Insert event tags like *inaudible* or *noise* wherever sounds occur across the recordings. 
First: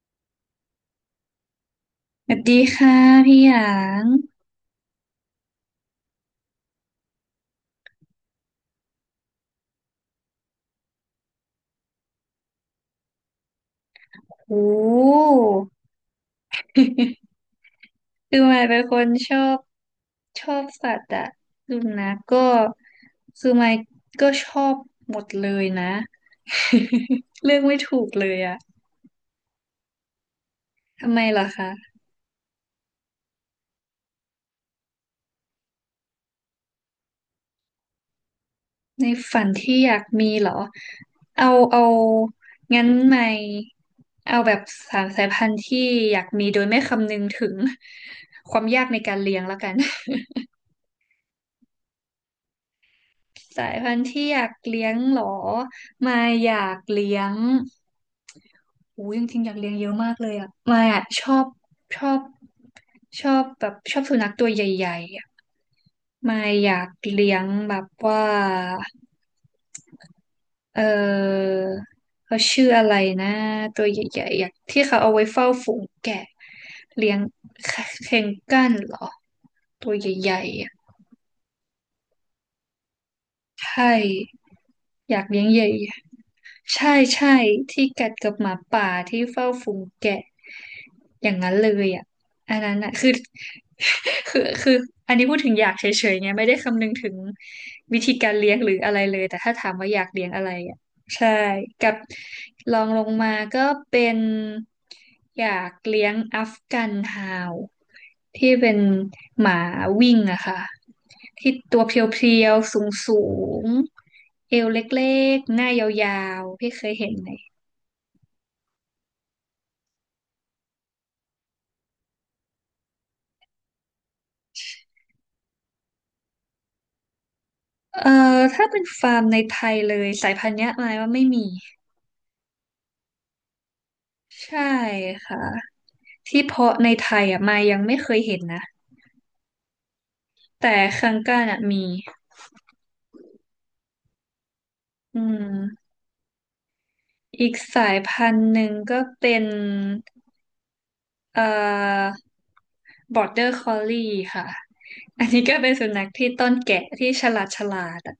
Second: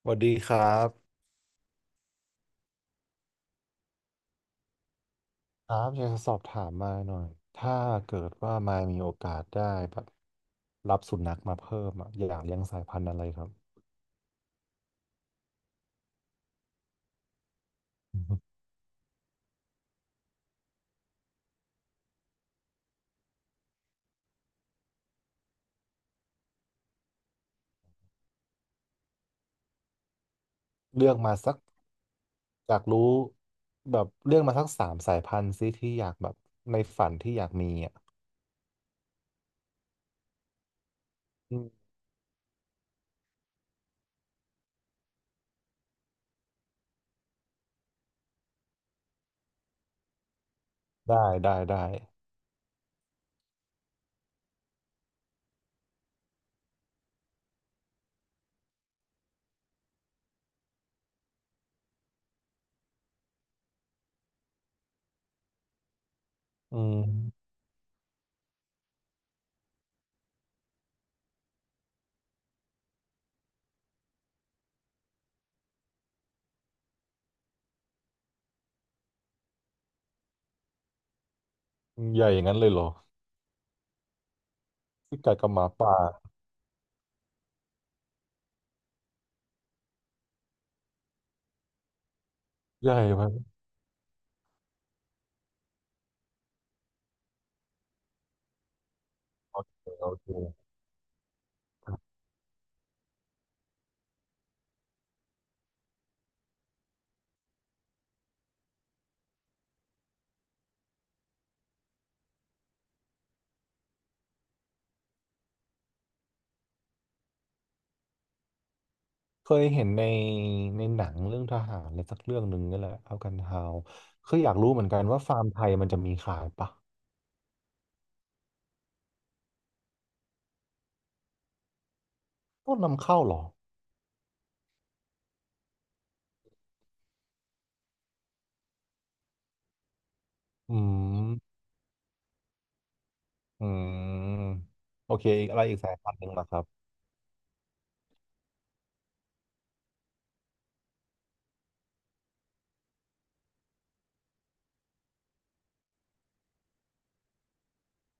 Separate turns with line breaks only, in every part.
สวัสดีครับ
สวัสดีค่ะพี่หยาง
ครับอยากจะสอบถามมายหน่อยถ้าเกิดว่ามายมีโอกาสได้แบบรับสุนัขมาเพิ่มอะอยากเลี้ยงสายพันธุ์อะไรครับ
โอ้คือมายเป็นคนชอบสัตว์อะสุนัขก็คือมายก็ชอบหมดเลยนะ *laughs* เลือกไม่ถูกเลยอะ
เลื
ทำ
อก
ไม
มา
เหรอ
สัก
คะ
อยากรู้แบบเลือกมาสักสามสายพันธุ์ซิที่อยากแบบในฝันที่อยากมีอ่ะ
ในฝันที่อยากมีเหรอเอา
อื
เอา
ม
งั้นมายเอาแบบสามสายพันธุ์ที่อยากมีโดยไม่คำนึงถึงความยากในการเลี้ยงแล้วกัน
ได้ได้
สายพันธุ์ที่อยากเลี้ยงเหรอมายอยากเลี้ยงอู้จริงๆอยากเลี้ยงเยอะมากเลยอ่ะมายอ่ะชอบชอบแบบชอบสุนัขตัวใหญ่ๆอ่ะมายอยา
อื
กเลี้ยง
ม
แบบว่าเออเขาชื่ออะไรนะตัวใหญ่ๆอยากที่เขาเอาไว้เฝ้าฝูงแกะเลี้ยงเคเคนกันเหรอตัวใหญ่ๆอ่ะ
ใหญ่อย่างนั้นเลยเหรอ
ใช่อ
ที่
ยาก
ไก่
เลี้ยง
กับห
ให
มา
ญ่
ป่า
ใช่ใช่ที่กัดกับหมาป่าที่เฝ้าฝูงแกะอย่างนั้นเลยอ่ะอันนั้น
ให
อ่ะ
ญ่
คือ
ไหม
*laughs* คืออันนี้พูดถึงอยากเฉยๆไงไม่ได้คำนึงถึงวิธีการเลี้ยงหรืออะไรเลยแต่ถ้า
โอ
ถา
เค
มว่าอยา
โอ
กเลี้ยงอะไร
เค
อ่ะใช่กับลองลงมาก็เป็นอยากเลี้ยงอัฟกันฮาวที่เป็นหมาวิ่งอะค่ะที่ตัวเพรียวๆสูงๆเอวเล็กๆหน้ายาวๆพี่เคยเห็นไหม
เคยเห็นในหนังเรื่องทหารอะไรสักเรื่องหนึ่งนี่แหละเอากันฮาวคืออยากรู้เหมือนกันว่าฟาร์มไทยมันจะมีขายปะ
เอ่อถ้าเป็นฟาร์มในไทยเลยสายพันธุ์เนี้ยมายว่าไม่มี
ต้องนำเข้าเหรอ
ใช่ค่ะที่เพาะในไทยอ่ะมายยังไม่เคยเห็นนะ
อื
แต่คังก้า
ม
น่ะมี
อืมโอ
อื
เคอีกอะไรอีกสา
ม
ยพันธุ์หนึ่งเหรอครับ
อีกสายพันธุ์หนึ่งก็เป็นเอ่อ Border Collie ค่ะอันนี้ก็เป็นสุนัขที่ต้อนแกะที่ฉลาดฉลาดอะ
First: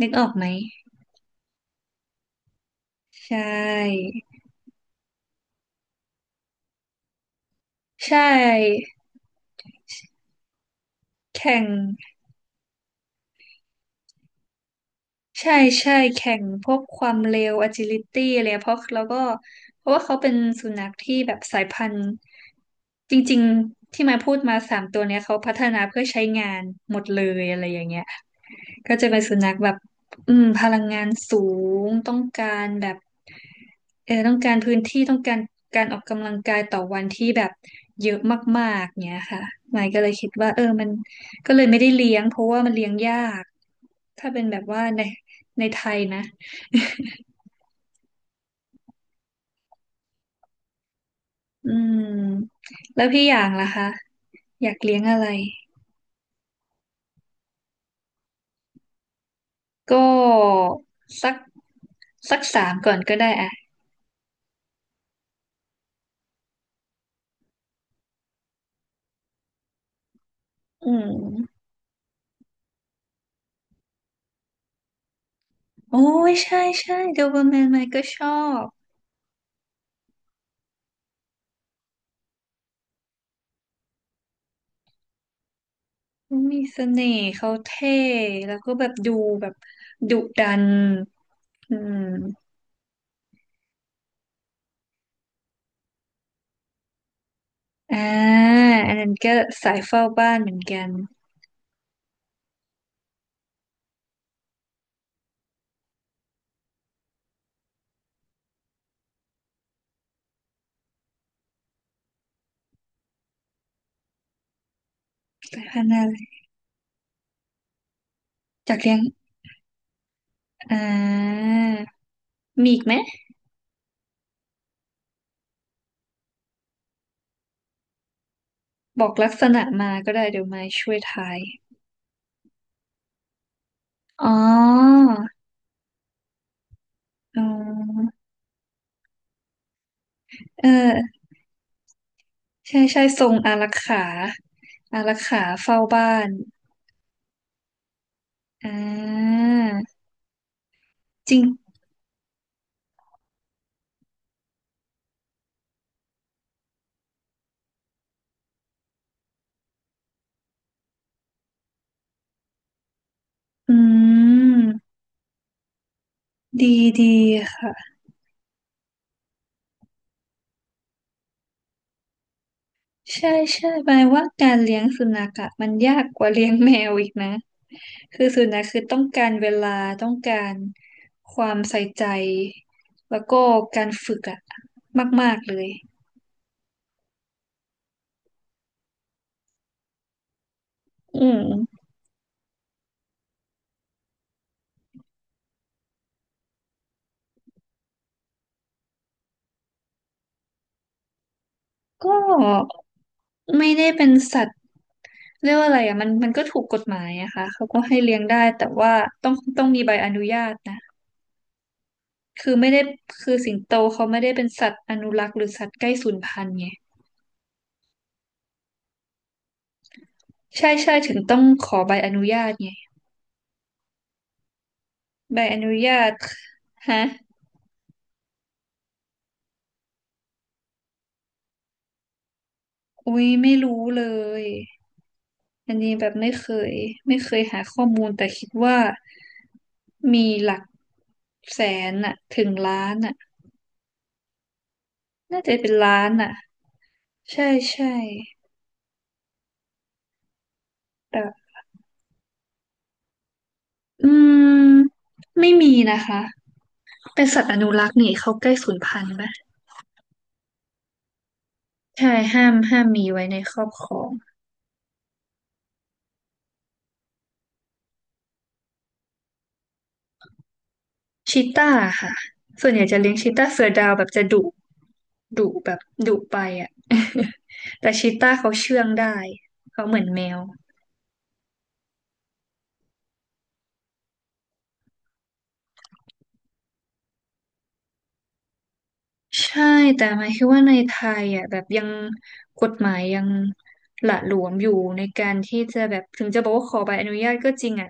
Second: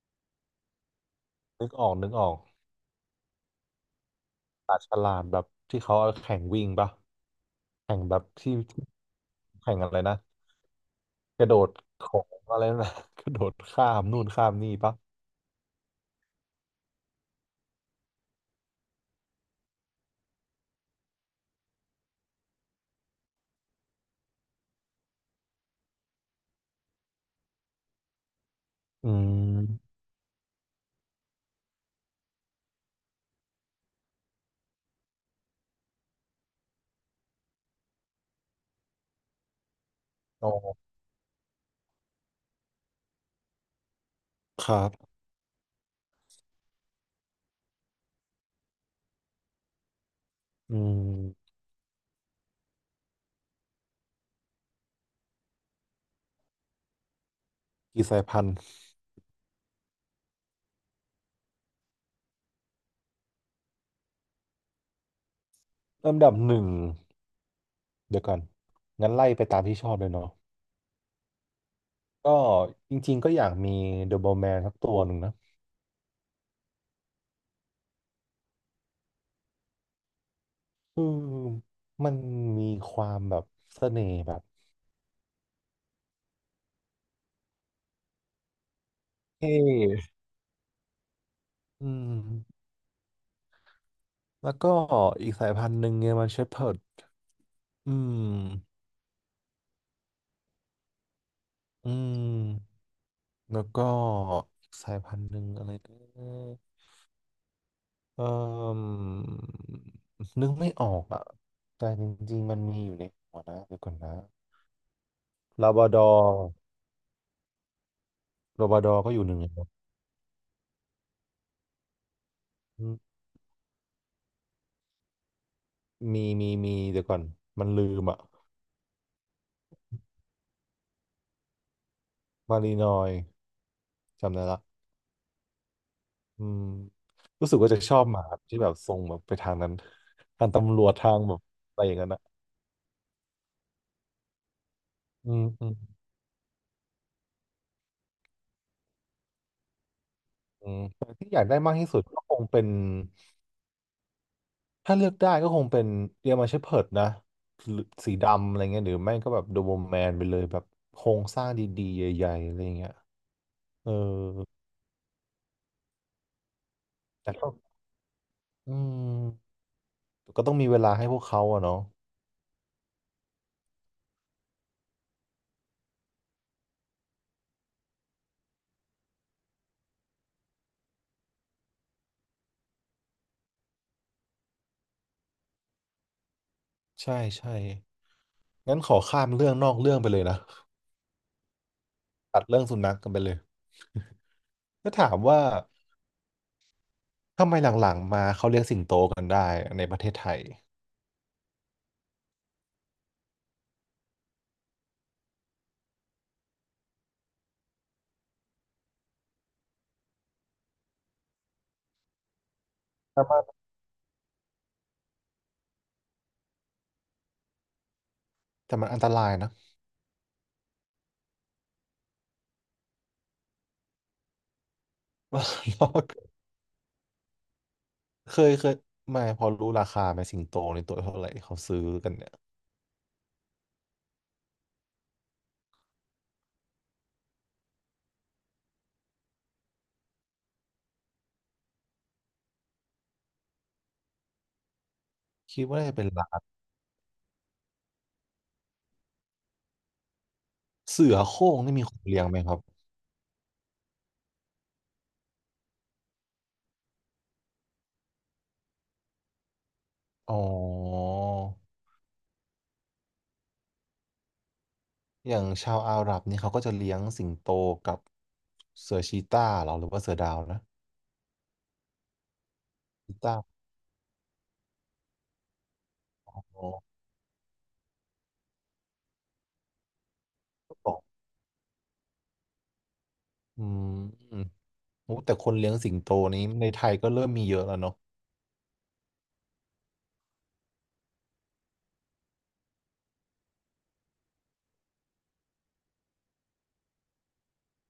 นึกออกไหม
นึกออก
ใช่
ปลาฉลามแบบที่เขาเอาแข่งวิ่งปะแข่ง
ใช
แบบที่
่
แข่งอะไรนะกระ
แข่
โด
ง
ดของอะไรนะ *laughs* กระโดดข้ามนู่นข้ามนี่ปะ
ใช่ใช่แข่งพวกความเร็ว agility อะไรเงี้ยเพราะแล้วก็เพราะว่าเขาเป็นสุนัขที่แบบสายพันธุ์จริงๆที่มาพูดมาสามตัวเนี้ยเขาพัฒนาเพื่อใช้งานหมดเลยอะไรอย่างเงี้ย ก็จะ
อื
เป็นสุนัขแบบ
ม
อืมพลังงานสูงต้องการแบบเออต้องการพื้นที่ต้องการการออกกำลังกายต่อวันที่แบบเยอะมากๆเนี้ยค่ะหมายก็เลยคิด
อ๋
ว่า
อ
เออมันก็เลยไม่ได้เลี้ยงเพราะว่ามันเลี้ยงยากถ้าเป็นแบบ
ค
ว่า
รับ
ในในไทยนะ
อืม
อืมแล้วพี่อย่างล่ะคะอยากเลี้ยงอะไร
กี่สายพันธุ์
ก็สักสักสามก่อนก็ได้อะ
ลำดับหนึ่ง เดี๋ยวก่อนงั้นไล่ไปตามที่ชอบเลยเนาะ
อืม
ก็จริงๆก็อยากมีเดอะโบวแมนสักตัวหนึ่งนะ
โอ้ยใช่ใช่โดเบอร์แมนไมค์ก็ชอบ
คือมันมีความแบบเสน่ห์แบบ
เขามีเสน่ห์เขาเท่แล้วก็แบบดูแบ
เท่
บดุดันอื
อื
ม
มแล้วก็อีกสายพันธุ์หนึ่งเนี่ยมันเชพเพิร์ดอื
อ่า
ม
อันนั้นก็สายเฝ้าบ้านเหมือนกัน
อืมแล้วก็อีกสายพันธุ์หนึ่งอะไรนะเอ่มนึกไม่ออกอ่ะแต่จริงๆมันมีอยู่ในหัวนะเดี๋ยวก่อนนะ
สาย
ลาบ
พัน
รา
ธุ์
ด
อะ
อ
ไร
ร์ลาบ
จาก
ราด
เลี้
อ
ยง
ร์ก็อยู่หนึ่งในนั้น
อ่ามีอีกไหม
มีเดี๋ยวก่อนมันลืมอะ
บอกลักษณะมาก็ได้เดี๋ยวไม้ช่วยทาย
มารีนอย
อ๋
จำได้ละ
อ
อืม
อ๋
รู้สึกว่าจะชอบ
อ
หมาที่แบบทรงแบบไปทางนั้น *laughs* ทาง
เ
ตำรวจทา
ออ
งแบบอะไรอย่างนั้นอะ
ใช่ใช่ทรงอารักขาอารัก
อื
ขา
มอืม
เฝ้าบ้านอ่า
อืมแต่ที่
จ
อ
ริ
ยา
ง
กได้มากที่สุดก็คงเป็นถ้าเลือกได้ก็คงเป็นเดอรมาเชพเพิร์ดนะหรือสีดำอะไรเงี้ยหรือไม่ก็แบบโดเบอะ o ว m แมนไปเลยแบบโครงสร้างดีๆใหญ่ๆอะไรเงี้ย
อื
เออ
มดีดี
แต่ก็
ค่ะ
อืมก็ต้องมีเวลาให้พวกเขาอะเนาะ
ใช่ใช่หมายว่าการเลี้ยงสุนัขอะมันยากกว่าเลี้ยงแมวอีกนะคือสุนัขคือต้องการเวลาต้องการความใส่ใจแล้วก็การฝึกอะมากๆเลย
ใช่ใช่งั้นขอข้ามเรื่องนอกเรื่องไปเลยนะ
อืม
ตัดเรื่องสุนัขกันไปเลยก็ถามว่าทำไมหลังๆมาเขาเลี้ยงสิงโตกันได้ในประเทศไทย
ก็ไม่ได้เป็นสัตว์เรียกว่าอะไรอะมันมันก็ถูกกฎหมายอะค่ะเขาก็ให้เลี้ยงได้แต่ว่าต้องมีใบอนุญาตนะคือไม่ได้
แต่
คือ
มั
สิง
น
โตเขาไม่ได้เป็นสัตว์อนุรักษ์หรือสัตว์ใกล้สูญพันธุ์ไง
แต่มันอันตรายนะ
ใช่ใช่ถึงต้องขอใบอนุญาตไง ใบอนุญาตฮะ
*laughs* เคยไม่พอรู้ราคาไหมสิงโตในตัวเท่าไหร่เขาซื้อกันเนี่ย
อุ้ยไม่รู้เลย อันนี้แบบไม่เคยหาข้อมูลแต่คิดว่ามีหลักแสนอะถึงล้านอะน่าจะ
คิด
เป็น
ว่าน่า
ล้า
จะเป็น
น
ล้า
อะ
น
ใช่ใช่
เสือ
แต่
โคร่งนี่มีคนเลี้ยงไหมครับ
อืมไม่มีนะคะเป็นสัตว์อนุรักษ์นี่เขาใกล้สูญพันธุ์ปะ
อ๋อ
ใช่ห้ามมีไว้ในครอบครอง
อย่างชาวอาหรับนี่เขาก็จะเลี้ยงสิงโตกับเสือชีตาเหรอหรือว่าเสือดาวนะ
ชีต้าค่ะ ส่วนใหญ่จะเลี้
ชี
ยงชี
ตา
ต้าเสือดาวแบบจะดุดุแบบดุ
อ
ไป
๋อ
อ่ะ *laughs* แต่ชีต้าเขาเชื่องได้ เขาเหมือนแมว
ก็บอกอืมโอ้แต่คนเลี้ยงสิงโตนี้ในไทยก็เริ่มมีเยอะแล้วเนาะ
ใช่แต่หมายคิดว่าในไทยอ่ะแบบยังกฎหมายยังหละหลวมอยู่ในการที่จะแบบถึงจะบอกว่าขอใบอนุญาตก็จริงอ่ะ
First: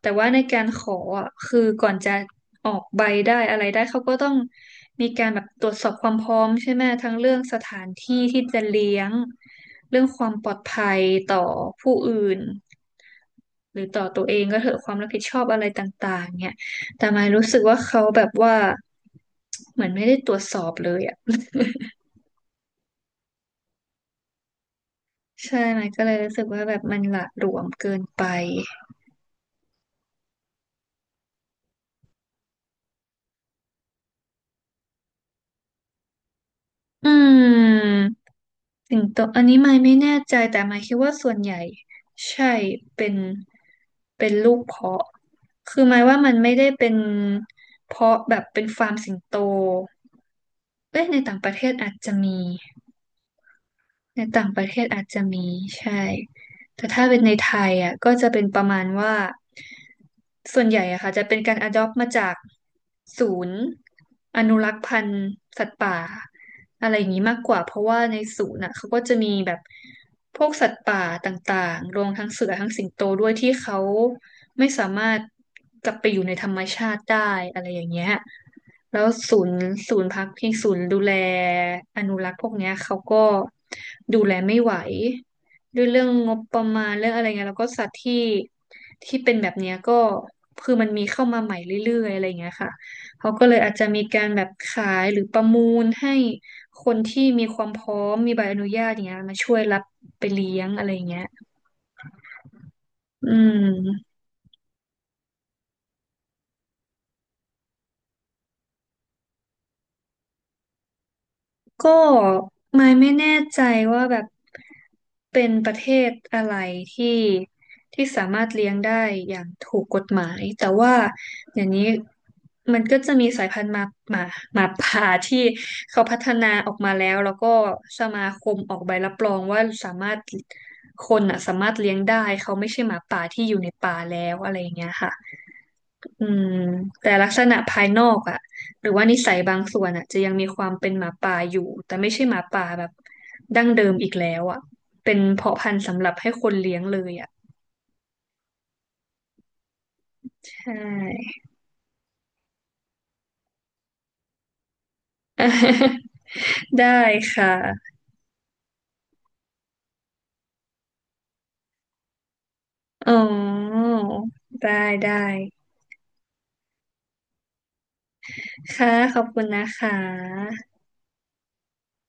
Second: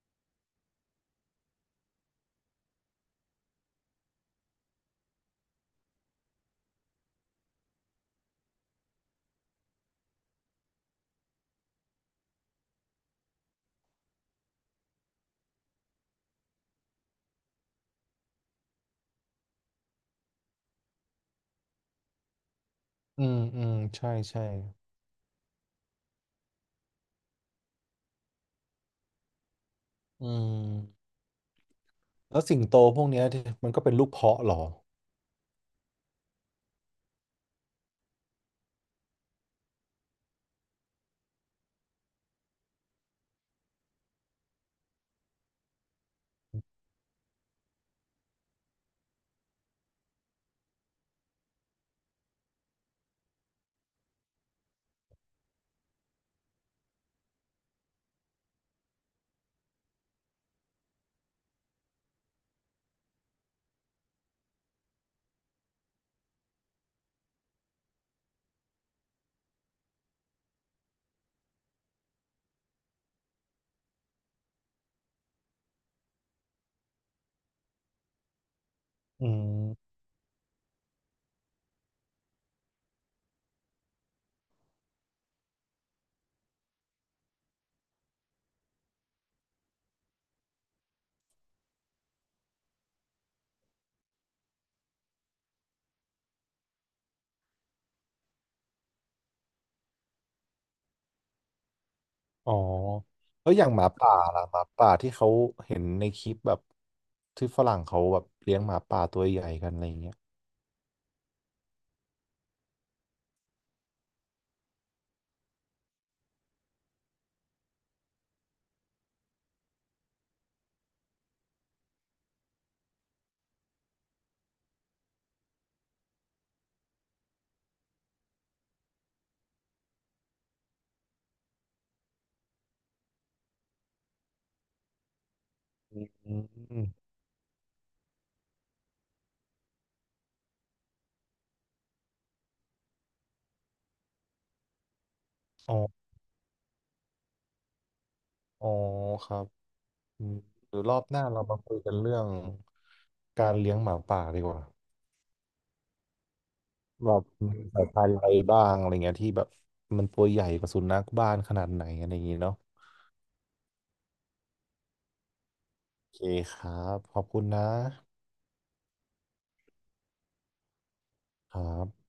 แต่ว่าในการขออ่ะคือก่อนจะออกใบได้อะไรได้เขาก็ต้องมีการแบบตรวจสอบความพร้อมใช่ไหมทั้งเรื่องสถานที่ที่จะเลี้ยงเรื่องความปลอดภัยต่อผู้อื่น หรือต่อตัวเองก็เถอะความรับผิดชอบอะไรต่างๆเนี่ยแต่มายรู้สึกว่าเขาแบบว่าเหมือนไม่ได้ตรวจสอบเลยอ่ะ
อืมอืมใช่ใช่
*laughs* ใช่ไหมก็เลยรู้สึกว่าแบบมันหละหลวมเกินไป
อืมแล้วสิงโตพวกเนี้ยที่มันก็เป็นลูกเพาะเหรอ
อืมสิงโตอันนี้ไมายไม่แน่ใจแต่ไม่ยคิดว่าส่วนใหญ่ใช่เป็นเป็นลูกเพาะคือหมายว่ามันไม่ได้เป็นเพาะแบบเป็นฟาร์มสิงโตเอ้ยในต่างประเทศอาจจะมี ในต่างประเทศอาจจะมีใช่ แต่ถ้าเป็นในไทยอ่ะก็จะเป็นประมาณว่าส่วนใหญ่อะค่ะจะเป็นการ adopt มาจากศูนย์อนุรักษ์พันธุ์สัตว์ป่าอะไรอย่างนี้มากกว่าเพราะว่าในศูนย์อ่ะเขาก็จะมีแบบพวกสัตว์ป่าต่างๆรวมทั้งเสือทั้งสิงโตด้วยที่เขา ไม่สามารถกลับไปอยู่ในธรรมชาติได้อะไรอย่างเงี้ยแล้ว
อื
ศูนย์
ม
ศูนย์พักพิงศูนย์ดูแลอนุรักษ์พวกเนี้ยเขาก็ดูแลไม่ไหวด้วยเรื่องงบประมาณเรื่องอะไรเงี้ยแล้วก็สัตว์ที่ที่เป็นแบบเนี้ยก็คือมันมีเข้ามาใหม่เรื่อยๆอะไรเงี้ยค่ะเขาก็เลยอาจจะมีการแบบขายหรือประมูลให้คนที่มีความพร้อมมีใบอนุญาตอย่างเงี้ยมาช่วยรับไปเลี้ยงอะไรเงี้ย
อ๋อ
อื
แล้วอย่างหมาป่า
ม
ล่ะหมาป่าที่เขาเห็นในคลิปแบบที่ฝรั่งเขาแบบเลี้ยงหมาป่าตัวใหญ่กันอะไรอย่างเงี้ย
ก็ไม่แน่ใจว่าแบบเป็นประเทศอะไรที่ที่สามารถเลี้ยงได้อย่างถูกกฎหมายแต่ว่าอย่างนี้มันก็จะมีสายพันธุ์หมาหมาป่าที่เขาพัฒนาออกมาแล้วแล้วก็สมาคมออกใบรับรองว่าสามารถคนอ่ะสามารถเลี้ยงได้เขาไม่ใช่หมาป่าที่อยู่ในป่าแล้วอะไรอย่างเงี้ยค่ะ อื
อื
ม
ม
แต่ลักษณะภายนอกอะหรือว่านิสัยบางส่วนอะจะยังมีความเป็นหมาป่าอยู่แต่ไม่ใช่หมาป่าแบบดั้งเดิมอีกแล้วอะเป็นเพาะพั
อ๋
น
อ
ธุ์สำหรับให้คนเลี้ยงเลยอะ
อ๋อครับอืมห
ใช่
รือรอบหน้าเรามาคุยกันเรื่องการเลี้ยงหมาป่าดีกว่า
*laughs* ได้
แบบ
ค่ะ
มีสายพันธุ์อะไรบ้างอะไรเงี้ยที่แบบมันตัวใหญ่กว่าสุนัขบ้านขนาดไหนอะไรอย่างงี้เนาะ
อ๋อได้ได้
โอเคครับขอบคุณนะ
ค่ะขอบคุณนะคะ
ครับ